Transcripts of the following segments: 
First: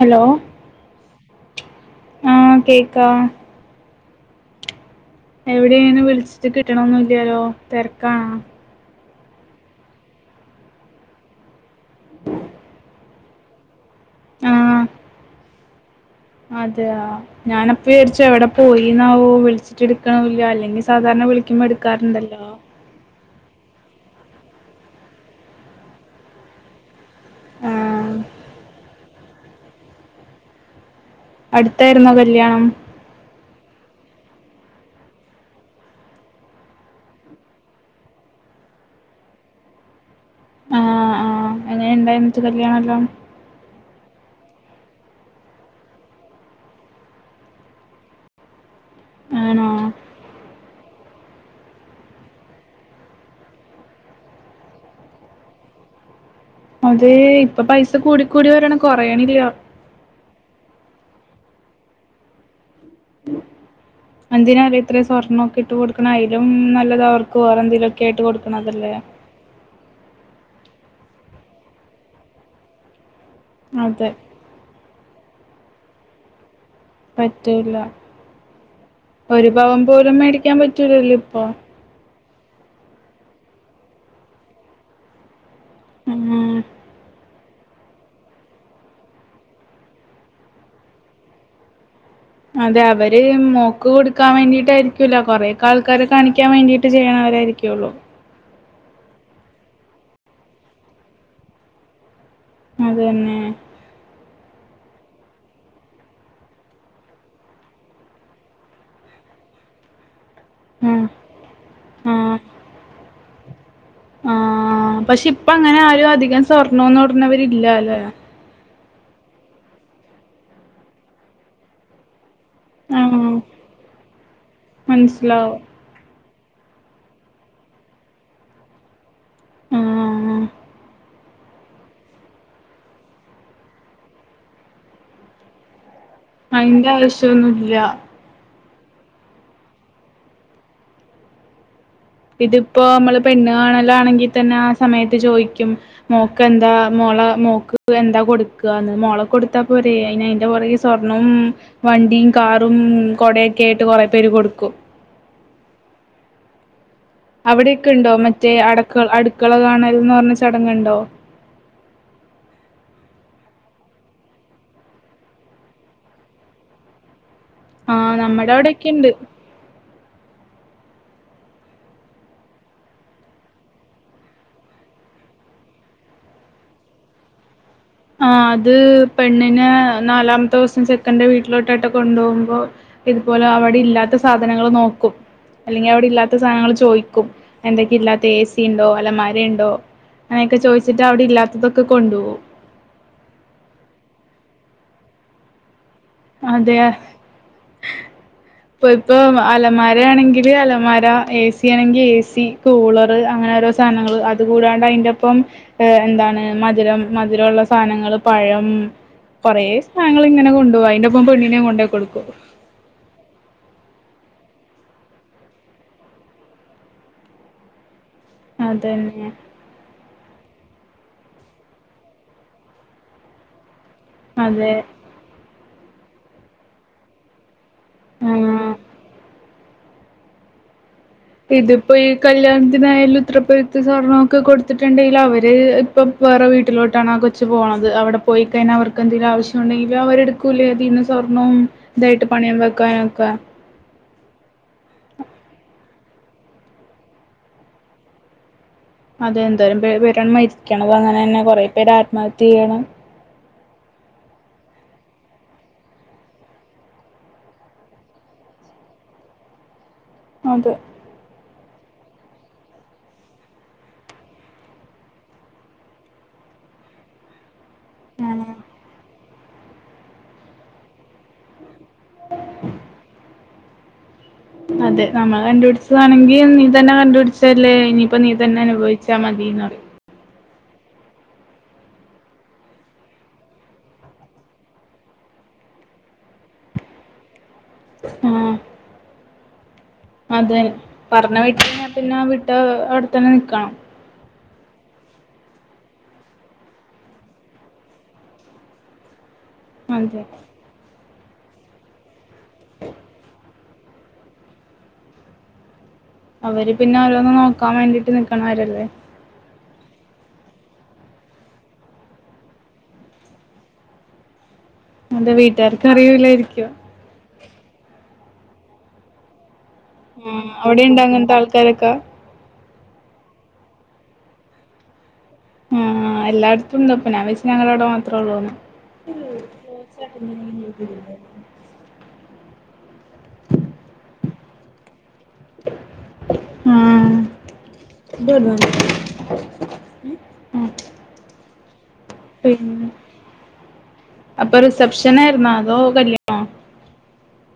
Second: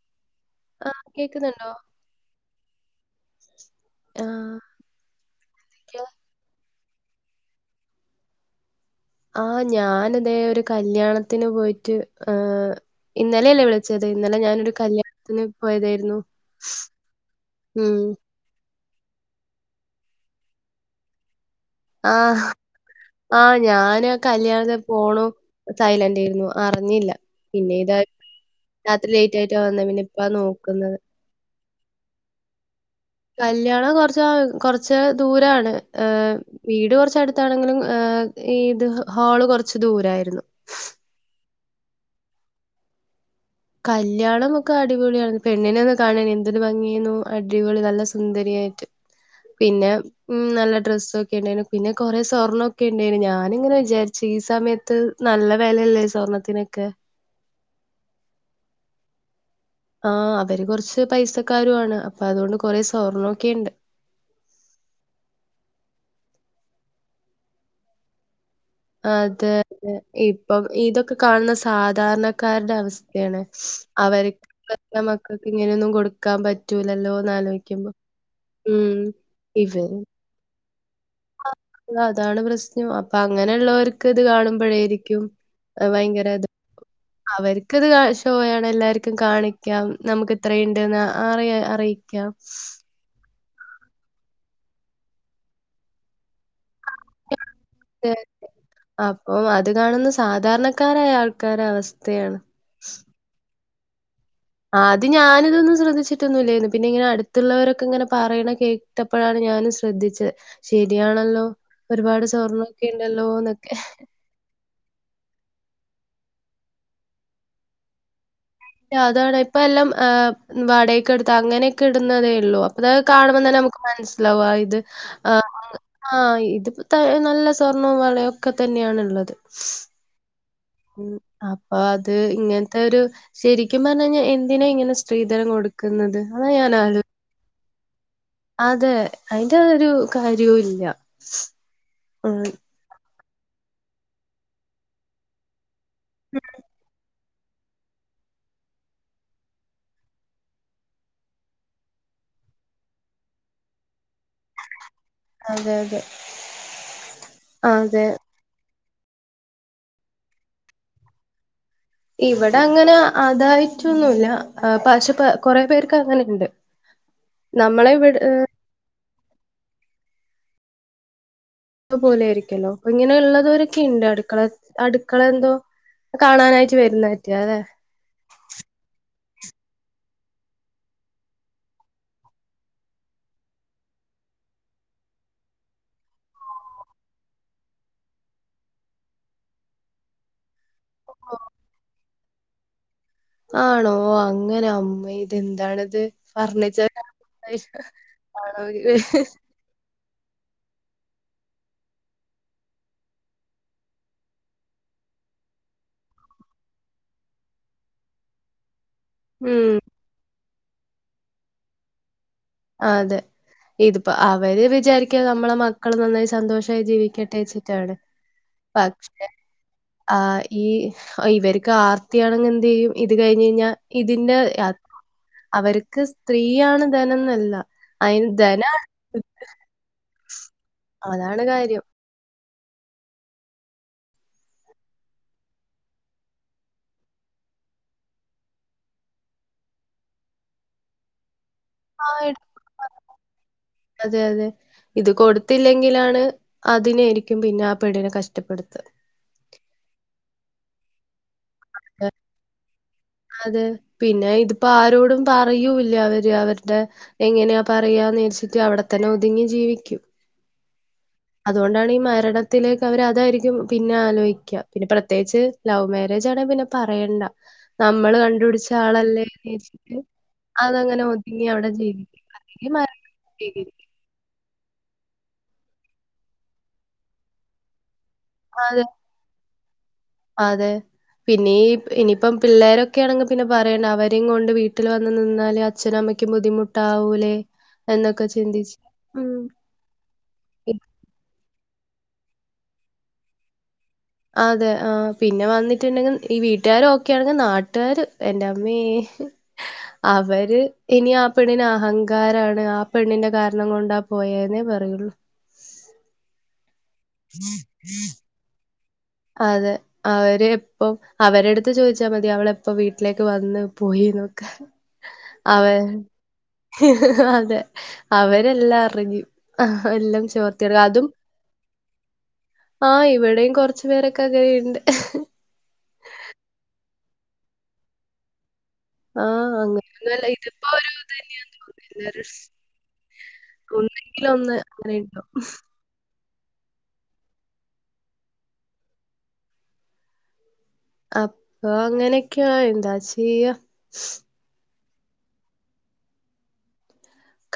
Hello ആ കേക്ക്ന്നുണ്ടോ ആ കേക്കാ ആഹ് എവിടേണ് വിളിച്ചിട്ട് കി കിട്ടണന്നുല്ലാലോ തിരക്കണോ ആ ഞാന് തെ ഒരു കല്ല്യാണത്തിന് പോയിട്ട് ഏ ഇന്നലെല്ലേ വിളി വിളിച്ചത് ഇന്നലെ ഞാനൊരു കല്ല്യാണത്തിന് പോയതായിരുന്നു അതെയ ഞാനപ്പ ഉം. വിചരിച്ച എവിടെ പോയി [unintelligible] വിളിച്ചിട്ടെടുക്കുണ് അല്ലെങ്കി സാധാരണ വിളി ആ ആ ഞാന കല്ല്യാണത്തെ ഫോണും സയ്ലൻഡ് ആയിരുന്നു അറിഞ്ഞില്ല പിന്നെ താ ആഹ് രാത്രി ലേറ്റ് ആയിട്ടാ വന്നത് പിന്നെ ഇപ്പാ നോക്ക്ന്നത് അടുത്തായിരുന്നോ കല്ല്യാണം കല്ല്യാണം കുറച്ച് കുറച്ച് ദൂരാണ് ഏ വീട് കുറച്ചടുത്താണെങ്കിലും ഏ ഈ ഇത് ഹോള് കൊറച്ച് ദൂരായിരുന്നു ആഹ് ആഹ് എങ്ങനെ ഇണ്ടായി എന്നിട്ട് കല്യാണല്ലോ കല്യാണം ഒക്കെ അടിപൊളിയാണ് പെണ്ണിനെ ഒന്ന് കാണനി എന്തൊരു ഭംഗിയേനൊ അടിപൊളി നല്ല സുന്ദരിയായിട്ട് ആണോ പിന്നെ മ്മ് നല്ല ഡ്രസ്സൊക്കെ ഉണ്ടായിനു പിന്നെ കുറേ സ്വർണ്ണോക്കെ ഉണ്ടായിന് ഞാനിങ്ങനെ വിചാരിച്ച് ഈ സമയത്ത് നല്ല വിലയല്ലേ സ്വർണ്ണ അതെ ഇപ്പൊ പൈസ കൂടി കൂടി വരാണ് കുറയണില്ല ആ അവര് കൊറച്ച് പൈസക്കരുവാണ് അപ്പൊ അതുകൊണ്ട് കൊറെ സ്വർണ്ണ ക്കെയ്ണ്ട് എന്തിനാലെ ഇത്ര സ്വർണ ഒക്കെ ഇട്ട് കൊടുക്കണെ അയ്ലും നല്ലത് അവർക്ക് വേറെ എന്തേലുംഒക്കെ ആയിട്ട് കൊടു ക്കണതല്ലേ അത് ഇപ്പം ഇതൊക്കെ കാണുന്ന സാധാരണക്കാര്ടെ അവസ് ക്കെയാണ് അതെ അവര് മക്കക്ക് ഇങ്ങനെയൊന്നും കൊടുക്കാൻ പ പറ്റൂല ഉം ഒരു പവൻ ഇവര് പോലും മേടിക്കാൻ പറ്റ പറ്റൂലല്ലോ ഇപ്പൊ അതാണ് പ്രശ്നം അപ്പ അങ്ങനെ ഉള്ളോർക്ക് ഇത് കാണുമ്പോയിരിക്കും ഭയങ്കര ത് ഉം അവർക്ക്ത് ഷോയാണ് എല്ലാർക്കും കാണിക്കാം നമുക്ക് ഇത്രയുണ്ടെന്ന് അ അറിയി അതെ [unintelligible] അവര് മോക്ക് കൊടുക്കാൻ വേണ്ടീട്ടായ്രിക്കൂല്ല കൊറെയൊക്കെ ആൾക്കാരെ കാണിക്കാൻ വേണ്ടി ചെയ്യ്ണ വരായ്രിക്കോള്ളൂ അപ്പം അത് കാണുന്ന സാധാരണക്കാരായ ആൾക്കാരെ അവസ്ഥയാണ് അതന്നെ ആ അത് ഞാന് തൊന്നും ശ്രദ്ധിച്ചിട്ടൊന്നുംല്ലാരുന്നു പിന്നെ ഇങ്ങനെ അടുത്ത്ള്ളവരൊക്കെ ഇങ്ങനെ പറയ്ണേ കേട്ടപ്പോഴാണ് ഞാനും ശ്രദ്ധിച്ചേ ഉം ശരിയാണല്ലോ ഒരുപാട് സ്വർണ്ണൊക്കെ ഉണ്ടല്ലോന്ന് ആ പക്ഷെ ഇപ്പം അങ്ങനെ ആരും അധികം സ്വർണോന്നും ഇട്ന്നവരില്ല അല്ലേ അതാണ് ഇപ്പം എല്ലം വാടയ്ക്ക് എടുത്ത് അങ്ങനെക്കെ ഇടുന്നതേ ലോ അപ്പ ആഹ് കാണുമ്പ തന്നെ നമുക്ക് മനസ് ലാവും ആ ഇത് മനസ്സിലാവും [unintelligible] ആ ഇത് നല്ല സ്വർണ്ണവും വളയുംഒക്കെ തന്നെയാണുള്ളത് ആഹ് അപ്പൊ അത് ഇങ്ങനത്തെ ഒരു ശരിക്കും പറഞ്ഞു കഴിഞ്ഞാൽ എന്തിനാ ഇങ്ങനെ സ്ത്രീധനം കൊടുക് അയ്ന്റെ ആവശ്യന്നു ല്ല അതെ അതിന്റെ ഒരു കാര്യവും ഇല്ല ഉം ഇതിപ്പോ നമ്മള് പെണ്ണ്കാണലാണെങ്കിൽ തന്നെ ആ സമയത്ത് ചോദിക്കും മോക്ക് എന്താ മോളെ മോക്ക് എന്താ കൊടുക്കുകാന്ന് മോളൊക്കെ കൊടുത്താ പോരെ അയിന്റെ പുറകെ സ്വർണ്ണവും വണ്ടിയും കാറും കൊടെയൊക്കെ ആയിട്ട് കൊറെ പേര് കൊടുക്കും അതെ അതെ അവിടെക്കെ അതെ ഉണ്ടോ മറ്റേ അടു അടുക്കള കാണൽന്ന് പറഞ്ഞ ചടങ്ങുണ്ടോ ഇവിടെ അങ്ങനെ അതായിട്ടൊന്നുല്ല പക്ഷേ കൊറെ പേർക്ക് അങ്ങനുണ്ട് ആ നമ്മുടെ അവിടെയൊക്കെയുണ്ട് പോലെ ആയിരിക്കല്ലോ അപ്പ ഇങ്ങനെള്ളവരൊക്കെയുണ്ട് അടുക്കള അടുക്കള എന്തോ കാണാനായിട്ട് വരുന്നതേറ്റെ അല്ലെ ആ അത് പെണ്ണിനെ നാലാമത്തെ ദിവസം ചെക്കന്റെ വീട്ടിലോട്ടായിട്ട് കൊണ്ടുപോകുമ്പോ ഇതുപോലെ അവിടെ ഇല്ലാത്ത സാധനങ്ങൾ നോക്കും അല്ലെങ്കിൽ അവിടെ ഇല്ലാത്ത സാധനങ്ങൾ ചോദിക്കും എന്തൊക്കെയാ ഇല്ലാത്തെ എ സി ഉണ്ടോ അലമാര ഉണ്ടോ അങ്ങനെയൊക്കെ ചോയി എന്നിട്ട് അവിടെ ഇല്ലാത്തതൊക്കെ കൊണ്ടോവും ആണോ അങ്ങനെ അമ്മേ ഇതെന്താണിത് ഫർണിച്ചർ [unintelligible] ഇപ്പോ ഇപ്പോ അലമാ മര ആണെങ്കില് അലമാര, എ സി ആണെങ്കിൽ എ സി, കൂളർ അങ്ങനെ ഓരോ സാധനങ്ങള് അതുകൂടാണ്ട് അതിന്റെ ഒപ്പം ഏ എന്താണ് മധുരം മധുരമ ഉള്ള സാധനങ്ങള്ൾ പഴം, കൊറേ ഉം സാധനങ്ങൾ ഇങ്ങനെ കൊ അ അതിന്റെ പോണ്ണിനെ കൊണ്ടേ കൊടുകു ആ അതെ ഇതിപ്പോ അവര് വിചാരിക്കാ നമ്മളെ മക്കള് നന്നായി സന്തോഷമായി ജീവിക്കട്ടെ വെച്ചിട്ടാണ് പക്ഷ അതന്നെ ആഹ് ഈ ഇവർക്ക് ആർത്തിയാണെ എന്ത്തു ചെയ്യും ഇത് കഴിഞ്ഞ് കഴിഞ്ഞാൽ ഇതിന്റെ അതെ അവർ ക്ക് സ്ത്രീയാണ് ധന എന്നല്ല അയിന്ന്താനെ ആഹ് [unintelligible] ഇതിപ്പോൊ ഈ കല് ഏതിനായാലും ഉത്തരപ്പെൊരുത്ത് സ്വർണ്ണംൊക്കെ കൊടുത്തിട്ടുണ്ടെങ്കിൽ അവര് ഇപ്പം വേറെ വീട്ടിലോട്ടാണ് ആ കൊച്ച് പോണത് അവിടെ പോയി കഴിഞ്ഞാ അവർക്ക് എന്തെങ്കിലും ആവശ്യമ ഉണ്ടെങ്കിൽ അവരെടുക്കൂലേ അതിൽന്ന് സ്വർണ്ണവും ആ ഇതായിട്ട് പണയം വെക്കാനൊക്കെ അതെ അതെ ഇത് കൊടുത്തില്ലെങ്കിലാണ് അതിനൊയിരിക്കും പിന്നെ ആ പെടിനെ കഷ്ടപ്പെടുത്തുന്നത് അതെ എന്തായാലും പരണ്മരിക്കണം അങ്ങനെ തന്നെ കൊറെ പേരെ ആത്മഹത്യ ചെയ്യണം അവരോടും പറയൂല്ല അവര് അവരുടെ എങ്ങനെയാ പറയന്ന്രിച്ചിട്ട് അവിടെത്തന്നെ ഒതുങ്ങി ജീവിക്കും അതെ അതുകൊണ്ടാണ് ഈ മരണത്തിലേക്ക് അവര് അതായിരിക്കും പിന്നെ ആലോചിക്കുക പിന്നെ പ്രത്യേകിച്ച് ലവ് മാരേജ ആണെങ്ക പിന്നെ പറയണ്ട നമ്മള് കണ്ടുപിടിച്ച ആളല്ലേ അതങ്ങനെ ഒതുങ്ങി അവിടെ ചെയ്ും അല്ലെങ്കിൽ മരണം ചെയ്തിനു അതെ നമ്മൾ കണ്ടുപിടിച്ചതാണെങ്കി നീ തന്നെ കണ്ടുപിടിച്ചല്ലേ ഇനി ഇപ്പം നീ തന്നെ അതെ അനുവിച്ചൽ മതിന്ന് പറയും അതെ പിന്നീ ഇനിയിപ്പം പിള്ളേരൊക്കെയ ആണെങ്കിൽ പിന്നെ പറയണ്ട അവരും കൊണ്ട് വീട്ടിൽ വന്ന് നിന്നാൽ അച്ഛന അമ്മയ്ക്കും ബുദ്ധിമുട്ടാവൂലേ എന്നൊക്കെ മ് ചിന്തിച്ച് ഉം. അദ്ദേ പി പറഞ്ഞ വീട്ടിൽ പിന്നെ വിട്ട അവിടെ തന്നെ നിക്കണം അതെ ആഹ പിന്നെ വന്നിട്ട്ുണ്ടെങ്കിൽ ഈ വീട്ടുകാരും ഒക്കെയാണെങ്കിൽ നാട്ടുകാര് എന്റെ അമ്മീ അതെ അവര് ഇനിആ പെണ്ണിന് ആഹങ്ക ാരാണ് ആ പെണ്ണിൻന്റെ ക പ്രശ്നം കൊണ്ടാ പോയെന്നേ പറയുള്ളൂ അവര് പിന്നെ അവരോന്നന്ന് നോക്കാൻ വേണ്ടിട്ട് നിക്കക്കണവരല്ലേ അതെ അവര് എപ്പ അവരെടുത്ത് ചോദിച്ചാൽ മതി അവള എപ്പോ വീട്ടിലേക്ക് വന്ന് പോയിന്നൊക്കെ എന്താ വീട്ടുകാർക്ക് അവ അറിയൂല്ലായിരിക്കുവൊ അതെ അവരെല്ലാം അറിഞ്ഞു എല്ലാം ആ അവിടെയുണ്ടോ അങ്ങനത്തെ ആൾക്കാരൊക്കെ ആ ഇവിടെയും കൊ ച്ചു പേരൊക്കെ അങ്ങനെണ്ട് ആ എല്ലായിടത്തുണ്ട് അപ്പൊ ഞാൻ വിചാരിച് ഞങ്ങള അവിടെ മാത്രേ ഉള്ളൂന്ന്. ആ അങ്ങനങ്ങല്ല ഇതിപ്പോ ഇത് തന്നെയാ [unintelligible] ഒന്നെങ്കില ഒന്ന് അങ്ങനണ്ടോ ആ അപ്പൊ അങ്ങനെയൊക്കെയാ പിന്നെ എന്താ ചെയ്യ റിസപ്ഷന ആയിരുന്ന അതോ കല്യാണോ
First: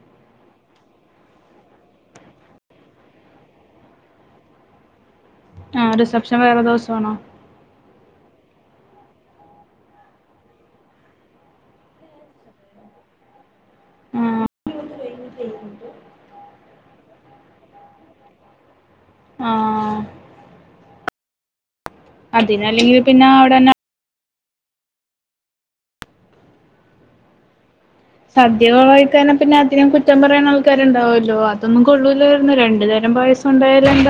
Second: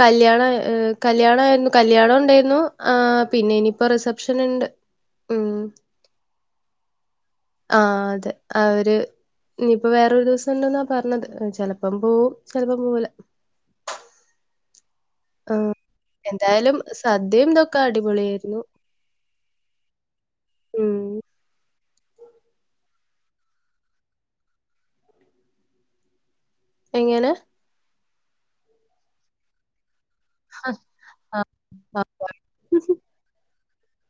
കല്യാണ കല്യാണയിരുന്നു കല്യാണം ഉണ്ടായിരുന്നു ആ പിന്നെ ഇനിയിപ്പോ റിസപ്ഷൻ ഉണ്ട്. ആ റിസെപ്ഷൻ വേറെ ദിവസമാണോ. ആ അതെ അവര് ഇനിപ്പോ വേറൊരു ദിവസം ഉണ്ടന്നാ പറഞ്ഞത് ചെലപ്പം പോവും ചിലപ്പം പോവുല മ്മ് ആ എന്തായാലും സദ്യയുംന്തൊക്കാ അടി പൊളിയാരുന്നു ആ അതിന് അല്ലെങ്കിൽ പിന്നെ അവിടെന്നെ എങ്ങനെ സദ്യ കൊളവായിക്കാന പിന്നെ അതിനും കു റ്റം പറയൻ ആൾക്കാരുണ്ടാവുല്ലോ ആ. അതൊന്നും കൊള്ളൂല്ലാരുന്നു രണ്ടു തരം പായസുണ്ടായ ലെന്ത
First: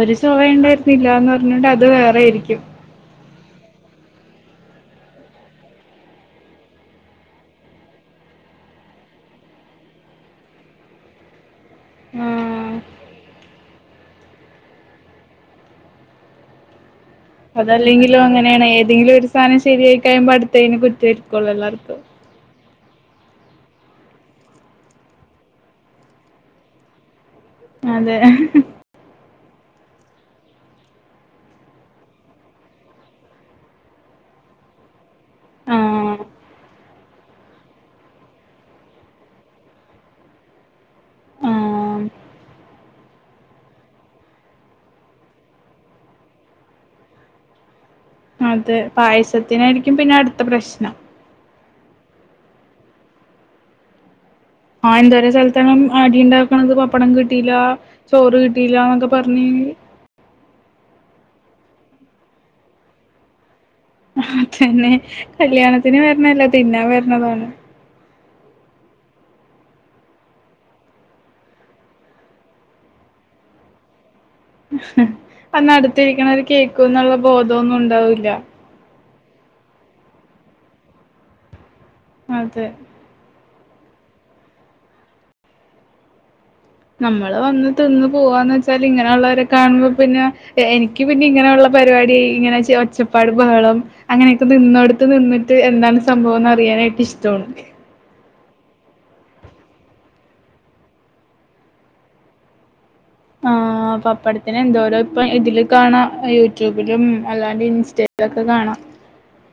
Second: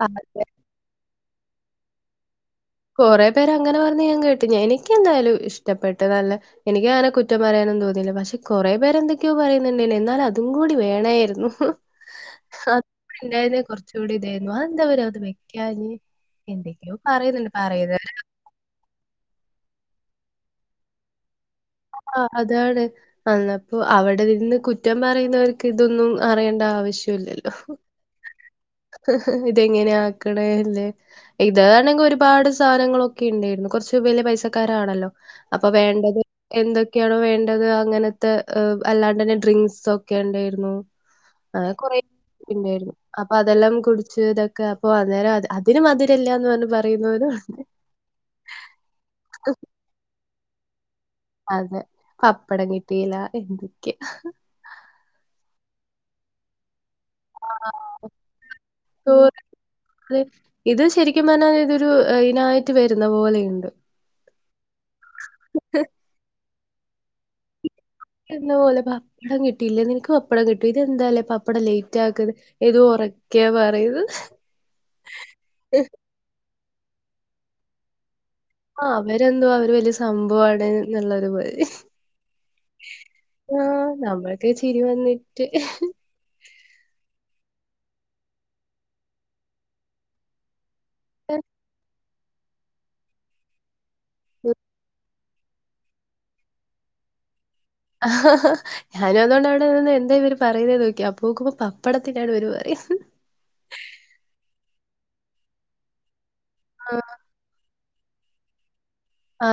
ഒരു സോഭ അതെ. ഉണ്ടായിരുന്നില്ലന്ന് പിന്നോണ്ട് അത് വേറെരിക്കും കുറെ പേര് അങ്ങനെ പറഞ്ഞ ഞാൻ കേട്ടി എനിക് എന്തായാലും ഇഷ്ടപ്പെട്ട് നല്ല എനിക്ക് അങ്ങനെ കുറ്റം പറയാനും തോന്നിയില്ല പക്ഷെ കൊറെേ പേരെ എന്തൊക്കെയോ പറയുന്നുണ്ടനി എന്നാലും അതും കൂടി വേണായിരുന്നു ആഹ് [unintelligible] അണ്ടായിരുന്ന കുറച്ചുകൂടി ഇതായിരുന്നു അന്താ വര അത് വെക്കാഞ്ഞെ എന്തൊക്കെയോ പറ അതല്ലെങ്കിലോ അങ്ങനെയാണ് ഏതെങ്കിലും ഒരു സാധനം ശരിയായി കൈയുമ്പോ അടുത്തെന്ന് കുറ്റരിക്കോളൂ എല്ലരും ആ് അതാണ് അന്നപ്പോ അവിടെ നിന്ന് കുറ്റം പറയുന്നവർക്ക് ഇതൊന്നും അറിയേണ്ട ആവശ്യം ഇല്ലല്ലോ അതെ ഇതെങ്ങനെയ ആക്കണല്ലേ ഇതണെങ്കി ഒരുപാട് സാധനങ്ങളൊക്കെ ഇണ്ടേരുന്നു കൊറച്ച് ബലിയ പൈസക്കാരാണല്ലോ അപ്പൊ ആഹ് വേണ്ടത് എന്തൊക്കെയാണ് വേണ്ടത് അങ്ങനത്തെ ഏഹ് അല്ലാണ്ട് തന്നെ ഡ്രിങ്ക്സൊക്കെ ഇണ്ടായിരുന്നു ആ കൊറെ ആഹ് ഇണ്ടായിരുന്നു അപ്പൊ അതെല്ലാം കുടിച്ച് ഇതൊക്കെ അപ്പൊ അന്നേരം അത് അതിന് മധുരില്ല്യാന്ന് പറഞ്ഞ് പറയുന്നോരും ഒണ്ട് അതെ പായസത്തിനായിരിക്കും പിന്നെ അടു ത്ത പ്രശ്നം അതെ പപ്പടം കിട്ടീലാ എന്തൊക്കെയാ ആ എന്തോരം സല്ത്താണ് ഉം അടി ഇണ്ടാക്കണത് പ പ്പടം ആ. കിട്ടീല്ല ചോറ് കിട്ടീല്ലാക്കെ ചോറ് പറഞ്ഞ് ഇത് ശരിക്കും പറഞ്ഞാല് ഇതൊരു അയിനായിട്ട് വരുന്ന പോലെയ്ണ്ട് അതെന്നെ കല്യാണത്തിന് വര്ണല്ലേ തിന്നാൻ വര്ണതാണ് എന്നപോലെ പപ്പടം കിട്ടിയില്ല നിനക്ക് പപ്പടം കിട്ടി ഇതെന്താല്ലേ പപ്പടം ലേറ്റ് ആക്കത് ഇത് ഒറക്കെ പറയും അന്ന് അടുത്തിരിക്കണവര് കേ ക്കുന്നുള്ള ബോധോന്നുണ്ടാവില്ല ആ അവരെന്തോ അവര് വല്യ സംഭവാണ്ന്ന്ള്ളൊരു [unintelligible] അതെ ആ നമ്മൾക്കെ ചിരി വന്നിട്ട് മ്മള് വന്ന് തിന്ന് പോവാന്നച്ചാല് ഇങ്ങനെ ഒള്ളോരെ കാണുമ്പോ പിന്നെ എ എനിക്ക് പിന്നെ ഇങ്ങനെയുള്ള പരിപാടി ഇങ്ങനെച്ച് ഒച്ചപ്പാടും ബഹളം അങ്ങനെയൊക്കെ നിന്നോട്ത്ത് നിന്ന് ത് എന്താണ് സംഭവംന്ന് അറിയാനായിട്ട് ഇഷ്ടോണ് ആ ഞാനും അതോണ്ട അവിടെ നിന്ന് എന്താ ഇവര് പറയണേന്ന് നോക്കി അപ്പോ നോക്കുമ്പോ പപ്പടത്തിന്റാണ് ഇവര് പറയുന്നെ ആ പപ്പടത്തിന് എന്തോരോ ഇപ്പൊ ഇതില് കാണാം യൂ ആ, ട്യൂബിലും അല്ലാണ്ട് ഇൻ ചെല്തൊക്കെ കാണാ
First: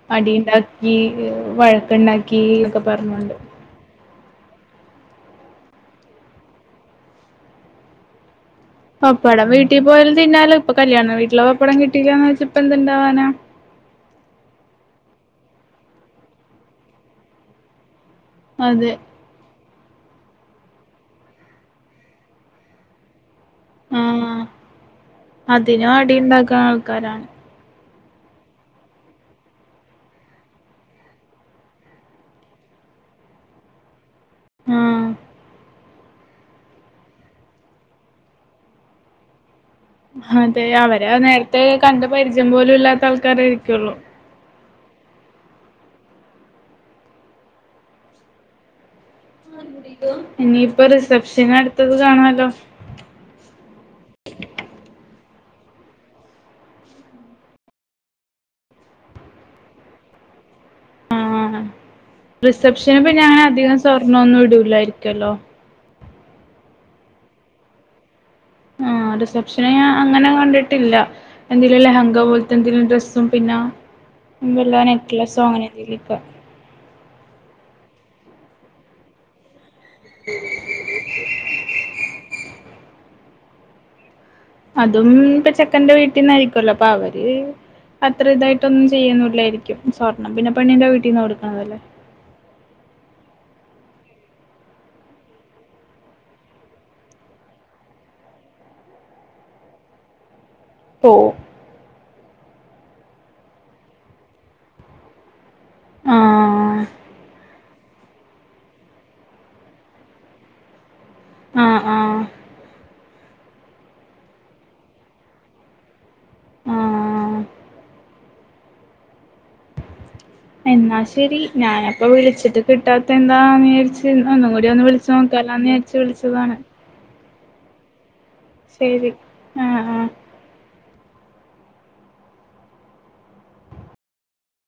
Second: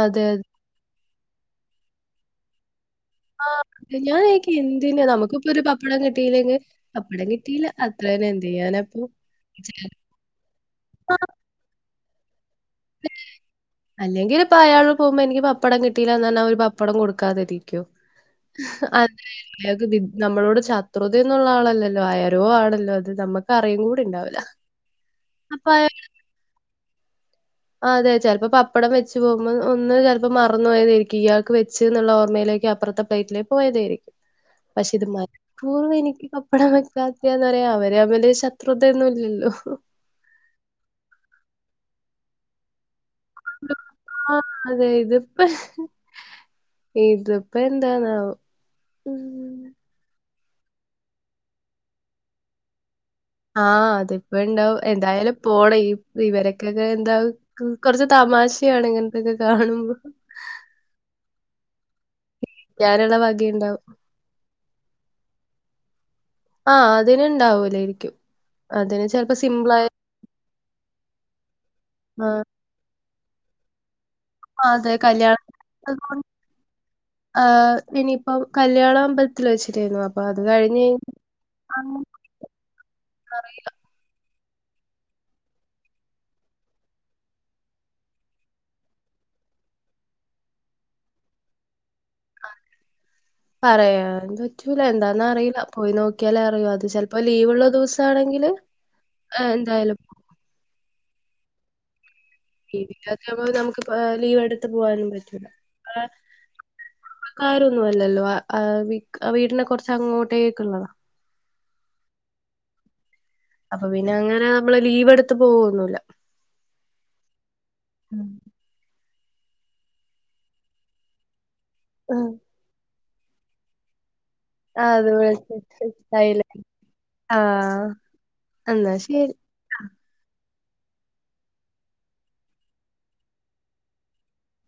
അതെ അടി ഇണ്ടാക്കി വഴക്ക്ണ്ടാക്കി ഒക്ക പറ്ഞ്ഞോണ്ട് അതെ ഞാൻ എനിക്ക് എന്തിനാ നമുക്ക്പ്പൊരു പപ്പടം കിട്ടിയില്ലെങ്കിൽ പപ്പടം കിട്ടിയില്ല അത്രെത പപ്പടം വീട്ടീ പോയാലും തിന്നാലോ ഇപ്പ കല്യാണം വീട്ടില പപ്പടം കിട്ടീലാന്ന് വെച്ച്പ്പന്ത്ണ്ടാ അല്ലെങ്കില് പ്പ അയാള് പോവുമ്പോ എനിക്ക് പപ്പടം കിട്ടിയില്ലാന്നറ്ഞ്ഞാ അവര് പപ്പടം കൊടുക്കാതിരിക്കോ അതെ അ അയാക്ക് വി നമ്മളോട് ശത്രുതയൊന്നുള്ള ആളല്ലല്ലോ ആരോ ആണല്ലോ അത് നമ്മ കറിയു കൂടി ആഹ് ഇണ്ടാവൂല്ലാ അതിനും അടി ഇണ്ടാക്കാൻ ആൾക്കാരാ അതെ ചെലപ്പം പപ്പടം വെച്ച് പോകുമ്പോ ഒന്ന് ചെലപ്പോ മറന്നു പോയതായിരിക്കും ഇയാൾക്ക് വെച്ച്ന്ന്ള്ള ഓർമ്മയിലേക്ക് അപ്പറ്ത്തെ പ്ലേറ്റിലേക്ക് പോയതായിരി പക്ഷെ ഇത് ആഹ് മനഃപൂർവ്വെനിക്ക് ഈ പപ്പടം വെയ്ക്കാത്തന്നാറിയാവോ വര് അവര് ശത്രുതയൊന്നുല്ലല്ലോ അതെ അവരേ നേരത്തെ കണ്ട് പരിചയം പോലും ഇല്ലാത്ത ആൾ ക്കാരെ ഇരിക്കൊള്ളൂ ആ അതെ ഇതിപ്പെ ഇതിപ്പ എന്താന്നാവോ ഉം. ഇനിയിപ്പൊ റിസപ്ഷന് അടുത്തത് കാണാല്ലോ ആഹ് അതിപ്പോണ്ടാവും എന്തായാലും പോണം ഈ ഇവരക്കൊക്കെ എന്താ കുറച്ച് തമാശയാണ് ഇങ്ങനത്തക്കെ കാണുമ്പോ റിസപ്ഷനിപ്പ ക്കാനുള്ള ഞാനധികം വകയുണ്ടാവും. സ്വർണൊന്നും ഇടൂലായിരിക്കല്ലോ ആ അതിനുണ്ടാവൂലായിരിക്കും ആ അതിന് ചെലപ്പോ റിസപ്ഷന് സിമ്പിളായ ഞാൻ അങ്ങനെ കണ്ടിട്ടില്ല എന്തേലിലും ലെഹങ്ക ആഹ് പോലത്തെ എന്തെങ്കിലും ഡ്രസ് സും പിന്ന അതെ കല്യാണ അതൊണ്ട് ആ ഇനി ഇപ്പ കല്യാണ അമ്പത്തിൽ വെച്ച് [unintelligible] അപ്പൊ അത് കഴിഞ്ഞ് അറീല അതും ഇപ്പ ചെക്കന്റെ വീട്ടിന്നായിരിക്കല്ലോ അപ്പൊ അവര് അത്ര ഇതായിട്ടൊന്നും ചെയ്യൊന്നില്ലായിരിക്കും സ്വർണം പിന്നെ പെണ്ണിന്റെ വീട്ടിന്ന് കൊടുക്കണതല്ലേ. പറയാൻ പറ്റൂല എന്താന്നറീല പോയി നോക്കിയാലേ അറിയൂ അത് ചിലപ്പോ ലീവ്ള്ള ദിവസാണെങ്കില് ഏ എന്തായാലും പോവും ഇവിടൊക്കെ നമുക്കിപ്പോ ലീവ് എടുത്ത് പോവാനും പറ്റൂല ആ ആഹ് കാ രു ഒന്നല്ലല്ലോ ആ ആ വിക് വീടിന് കൊറച്ചെങ്ങോട്ടേക്ള്ളതാ ആ ആ അപ്പൊ പിന്നെ അങ്ങനെ നമ്മള് ലീവ് എടുത്ത് പോവൊന്നുല്ല ആ ഉം എന്നാ ശരി ഞാനപ്പ ആഹ് വിളിച്ചിട്ട് കിട്ടാത് അതെന്താ മേടിച് ഒന്നും കൂടി ഒന്ന് അത് വിളിച്ച് നോക്കാലോന്ന് ഏച്ച് വിളിച്ചതാണ്. ആ ശരി ആ ആ